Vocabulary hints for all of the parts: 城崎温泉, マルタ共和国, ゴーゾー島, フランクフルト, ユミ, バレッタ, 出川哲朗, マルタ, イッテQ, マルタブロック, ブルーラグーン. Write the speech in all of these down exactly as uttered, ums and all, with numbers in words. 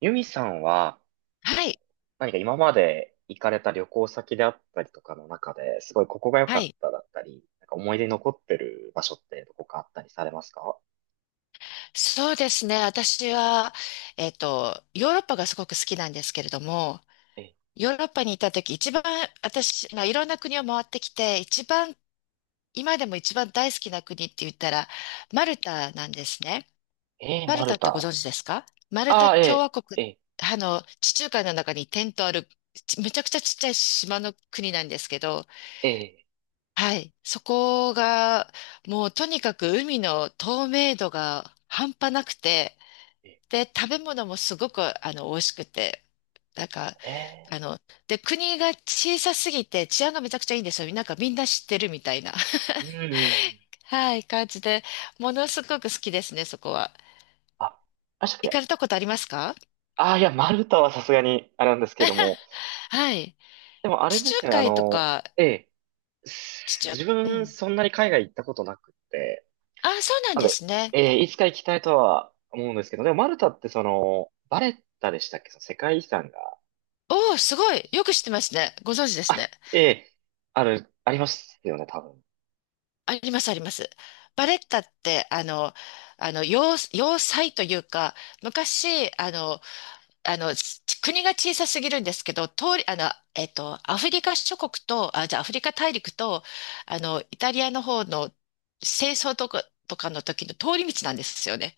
ユミさんは、はい。何か今まで行かれた旅行先であったりとかの中で、すごいここが良はかっい。ただったり、なんか思い出に残ってる場所ってどこかあったりされますか？そうですね。私は、えっと、ヨーロッパがすごく好きなんですけれども、え、ヨーロッパにいた時、一番私、まあ、いろんな国を回ってきて、一番、今でも一番大好きな国って言ったら、マルタなんですね。えー、ママルタルってご存タ。知ですか？マルタああ、共え和国、ー、えあの、地中海の中に点とある、ちめちゃくちゃちっちゃい島の国なんですけど、ー、えはい。そこが、もうとにかく海の透明度が半端なくて、ー、えで、食べ物もすごく、あの、美味しくて、なんか、ー、えあの、で、国が小さすぎて治安がめちゃくちゃいいんですよ。なんかみんな知ってるみたいな、ー、うん。はい、感じで、ものすごく好きですね、そこは。あ、あしたっ行かけ。れたことありますか？ああ、いや、マルタはさすがにあれなんですけども、はい。でもあれ地で中すね、あ海との、か、えー、す地中、自う分ん。そんなに海外行ったことなくて、あ、そうなんなんでで、すね。えーいつか行きたいとは思うんですけど、でもマルタってその、バレッタでしたっけ、その世界遺産が。おお、すごい。よく知ってますね。ご存知ですあ、ね。ええ、ある、ありますよね、多分。あります、あります。バレッタって、あの、あの、要、要塞というか、昔、あの、あの、ち国が小さすぎるんですけど、通り、あの、えっと、アフリカ諸国と、あ、じゃあアフリカ大陸と、あの、イタリアの方の戦争とか、とかの時の通り道なんですよね。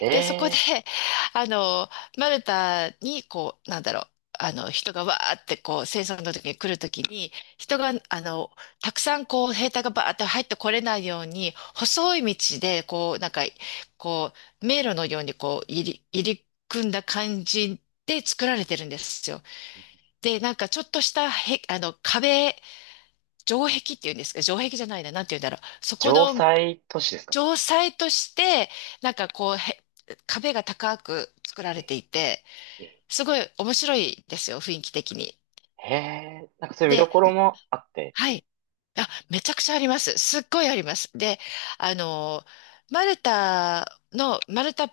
えで、そこで、え、 あの、マルタに、こう、なんだろう、あの、人がわーって、こう、戦争の時に来る時に、人が、あの、たくさん、こう、兵隊がバーって入ってこれないように、細い道で、こう、なんか、こう、迷路のように、こう、入り、入り組んだ感じで作られてるんですよ。で、なんか、ちょっとした、へ、あの、壁、城壁っていうんですか、城壁じゃないな、なんて言うんだろう。そこ城の塞都市ですかね。城塞として、なんかこう、へ壁が高く作られていて、ええ、すごい面白いですよ、雰囲気的に。ええ、なんかそういう見どで、ころもあって、はえい。あ、めちゃくちゃあります。すっごいあります。で、あの、マルタの、マルタ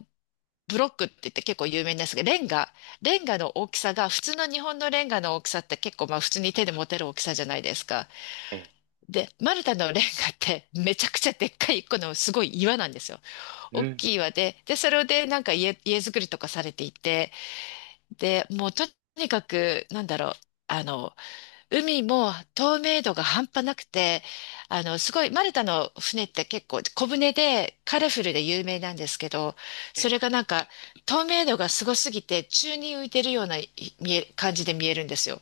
ブロックって言って結構有名なんですが、レンガ、レンガの大きさが、普通の日本のレンガの大きさって結構まあ普通に手で持てる大きさじゃないですか。え、ええ、で、マルタのレンガってめちゃくちゃでっかい、このすごい岩なんですよ。う大ん、きい輪で、で、それでなんか家、家作りとかされていて、で、もうとにかく、なんだろう、あの、海も透明度が半端なくて、あの、すごい、マルタの船って結構小舟でカラフルで有名なんですけど、えそれがなんか透明度がすごすぎて宙に浮いてるような見え、感じで見えるんですよ。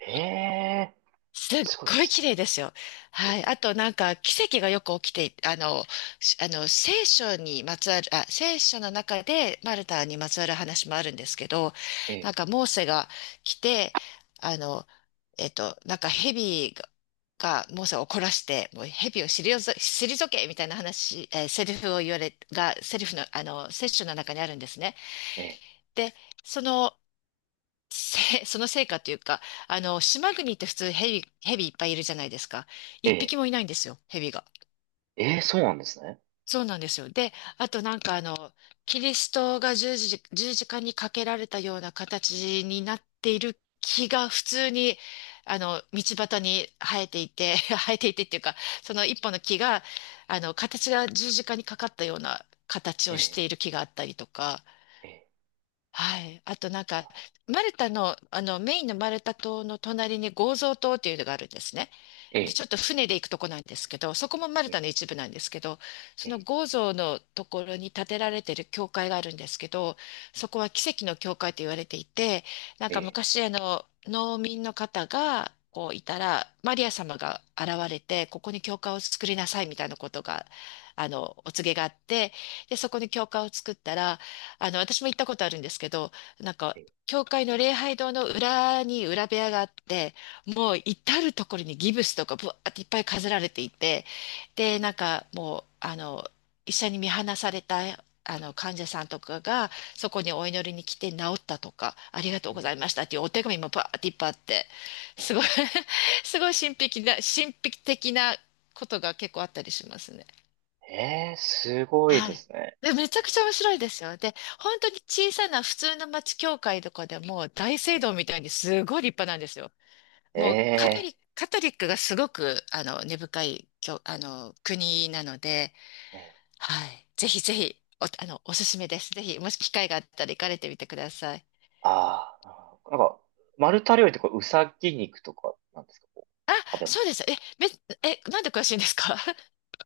え、ええ、すっすごいでごいすね。綺麗ですよ。はい。あえとなんか奇跡がよく起きてい、あの、しあの、聖書にまつわる、あ、聖書の中でマルタえ、にまつわる話もあるんですけど、えなんかモーセが来て、あの、えっと、なんか蛇が、がモーセを怒らして、もう蛇を退ぞ退けみたいな話、えーセリフを言われ、が、セリフの、あの、聖書の中にあるんですね。え、えで、その、せ、その成果というか、あの、島国って普通ヘビ、ヘビいっぱいいるじゃないですか。一え、匹もえいないんですよ、ヘビが。え、えそうなんですね。そうなんですよ。で、あとなんかあの、キリストが十字、十字架にかけられたような形になっている木が普通に、あの、道端に生えていて、生えていてっていうか、その一本の木が、あの、形が十字架にかかったような形をしてえいる木があったりとか、え、えはい。あとなんか、マルタの、あの、メインのマルタ島の隣にゴーゾー島っていうのがあるんですね。え、で、えちょっと船で行くとこなんですけど、そこもマルえ、タのえ一部なんですけど、え、そのえゴーゾーのところに建てられてる教会があるんですけど、そこは奇跡の教会と言われていて、なんかえ、え昔、あの、農民の方が、こういたら、マリア様が現れて、ここに教会を作りなさいみたいなことが、あの、お告げがあって、で、そこに教会を作ったら、あの、私も行ったことあるんですけど、なんか、え、え教会の礼拝堂の裏に裏部屋があって、もう至るところにギブスとかぶわーっていっぱい飾られていて、で、なんかもう、あの、医者に見放された、あの、患者さんとかが、そこにお祈りに来て治ったとか、ありがとうございましたっていうお手紙もバーっていっぱいあって、すえ、ごい すごい神秘的な、神秘的なことが結構あったりしますね。ええ、すごいはでい。すね。で、めちゃくちゃ面白いですよ。で、本当に小さな普通の町教会とかでも大聖え堂みたいにすごい立派なんですよ。もうカトえ、リック、カトリックがすごく、あの、根深い教、あの、国なので、ええ、はい。ぜひぜひ、お、あの、おすすめです。ぜひ、もし機会があったら行かれてみてください。ああ、なんか、マルタ料理ってこう、うさぎ肉とかなんですか、こあ、う、食べ物。そうです。え、め、え、なんで詳しいんですか？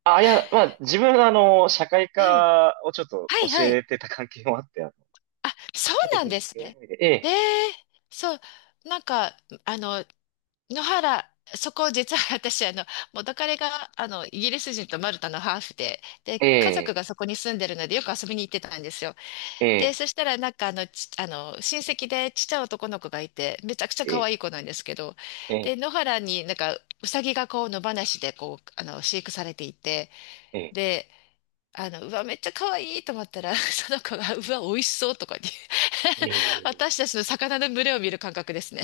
あ、いや、まあ、自分、あの、社会はい。科をちょっとはい教はい。えてた関係もあって、あの、あ、そうちょっとそなうんいうです読みね。込みで、えええ、そう。なんか、あの、野原、そこ実は私、あの、元彼が、あの、イギリス人とマルタのハーフで、え、で、家族ええ、がそこに住んでるので、よく遊びに行ってたんですよ。で、えそしたら、なんか、あの、ち、あの、親戚でちっちゃい男の子がいて、めちゃくちゃ可え、愛い子なんですけど、えで、え、野原になんか、ウサギがこう、野放しで、こう、あの、飼育されていて、ええ、で、あの、うわ、めっちゃ可愛いと思ったら、その子が、うわ、美味しそうとかに え私たちの魚の群れを見る感覚ですね。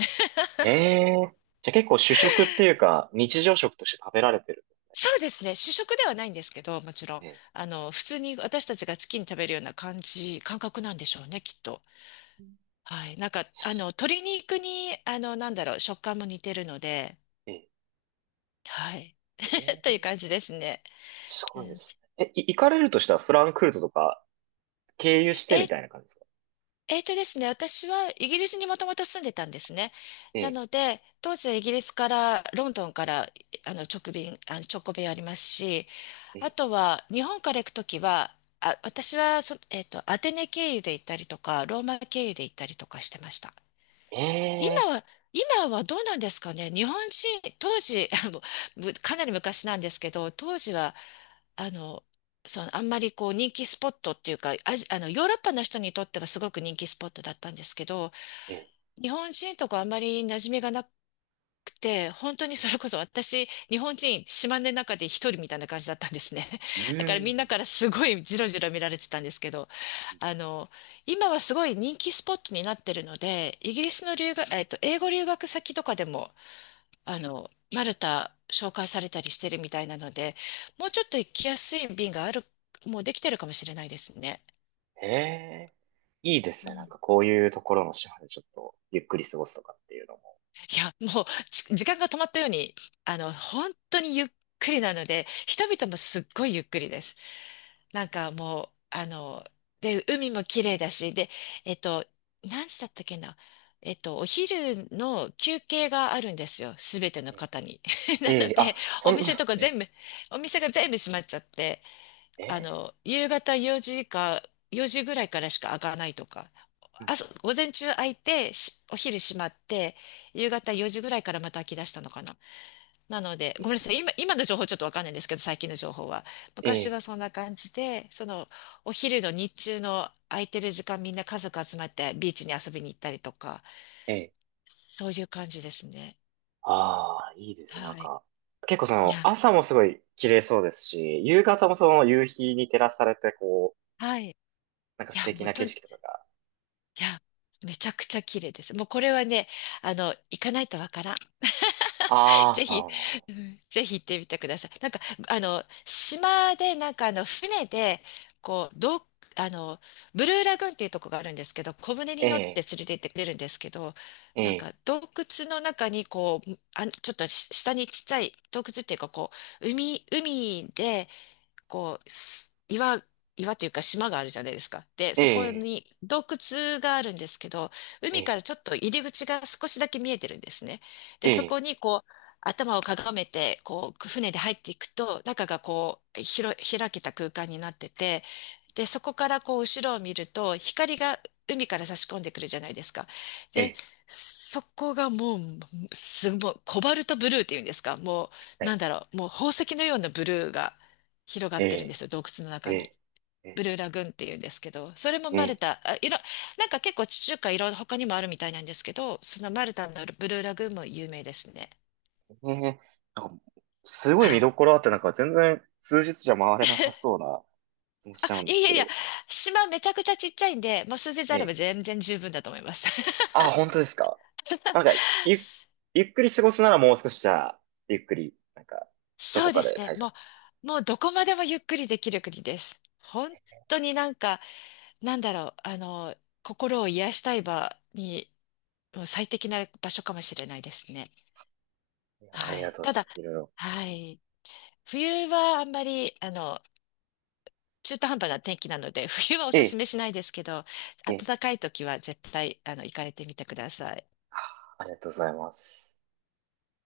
え、ええ、じゃあ結構主食っていうか、日常食として食べられてる。そうですね。主食ではないんですけど、もちろん。ええ、あの、普通に私たちがチキン食べるような感じ、感覚なんでしょうね、きっと。はい。なんか、あの、鶏肉に、あの、なんだろう、食感も似てるので、えはい。え、といえう感じですね。すうごいでん、すね。え、い行かれるとしたらフランクフルトとか経由してえ、みたいな感じですか？えーとですね、私はイギリスにもともと住んでたんですね。えなえ、ので、当時はイギリスから、ロンドンから、あの、直便、あの、直行便ありますし、えあえ、とは、日本から行くときは、あ、私はそ、えっと、アテネ経由で行ったりとか、ローマ経由で行ったりとかしてました。え今え、は、今はどうなんですかね。日本人、当時、あのむかなり昔なんですけど、当時は、あの、その、あんまりこう人気スポットっていうか、アジあの、ヨーロッパの人にとってはすごく人気スポットだったんですけど、ええ、日本人とかあんまり馴染みがなくて、本当にそれこそ私、日本人、島根の中で一人みたいな感じだったんですね。う だからみんなん、からすごいジロジロ見られてたんですけど、あの、今はすごい人気スポットになってるので、イギリスの留学、えっと、英語留学先とかでも、あの、マルタ紹介されたりしてるみたいなので、もうちょっと行きやすい便がある、もうできてるかもしれないですね。ええ、いいですうね。なんん、かこういうところの島でちょっとゆっくり過ごすとかっていうのも。いや、もう、ち時間が止まったように、あの、本当にゆっくりなので、人々もすっごいゆっくりです。なんかもう、あの、で、海も綺麗だし、で、えっと、何時だったっけな。えっと、お昼の休憩があるんですよ。すべてのええ、方に。えなのえ、で、あ、そおん店な と かえ全部、お店が全部閉まっちゃって、え、えあえ、の、夕方よじか、よじぐらいからしか開かないとか、うん、朝、午前中開いて、しお昼閉まって、夕方よじぐらいからまた開き出したのかな。なので、えごめんなさえ、い。今、今の情報ちょっとわかんないんですけど、最近の情報は。え昔え、はそんな感じで、その、お昼の日中の空いてる時間みんな家族集まってビーチに遊びに行ったりとか、ええ、そういう感じですね。ああ、いいですね。なんはい。か、結構そいのや、朝もすごい綺麗そうですし、夕方もその夕日に照らされてこう、はい。いなんか素や、敵もうなと、景い色とかが。や、めちゃくちゃ綺麗です。もうこれはね、あの、行かないとわからん。ああ、ぜなるひ、ほど、なるほど。うんぜひ行ってみてください。なんか、あの、島で、なんか、あの、船で、こう、どう、あの、ブルーラグーンっていうとこがあるんですけど、小舟にえ乗ってえ、連れて行ってくれるんですけど、えなんえ、か、洞窟の中に、こう、あ、ちょっとし下にちっちゃい洞窟っていうか、こう、海、海で、こう、し岩、岩というか島があるじゃないですか。で、えそこえ、に洞窟があるんですけど、え海かえ、らちょっと入り口が少しだけ見えてるんですね。えで、そこえ、にこう、頭をかがめて、こう、船で入っていくと、中がこう、ひろ、開けた空間になってて、で、そこからこう、後ろを見ると、光が海から差し込んでくるじゃないですか。で、そこがもう、すごい、コバルトブルーっていうんですか、もう、えなえ、んだろう、もう宝石のようなブルーが広がえってるんでえ、すよ、洞窟のえ中に。え、えブえ、ルーラグーンっていうんですけど、それもえマルえ、タ、あ、いろ、なんか結構地中海いろいろ他にもあるみたいなんですけど、そのマルタのブルーラグーンも有名ですね。えなんか、すごいは見どい。ころあって、なんか全然数日じゃ回れなさそうな気もしあ、ちゃうんいでやいすやけいや、ど。島めちゃくちゃちっちゃいんで、もう数日えあれえ。ば全然十分だと思います。あ、本当ですか。なんか、ゆ、ゆっくり過ごすならもう少しじゃあ、ゆっくり、なんか、どそこうかですでね。滞も在。う、もうどこまでもゆっくりできる国です。本当になんか、なんだろう、あの、心を癒したい場に、もう最適な場所かもしれないですね。いや、あはりがい。とうごたざいまだ、す。いろいろ。はい。冬はあんまり、あの、中途半端な天気なので、冬はおえすすえ、めしないですけど、ええ、暖かい時は絶対、あの、行かれてみてください。ありがとうございます。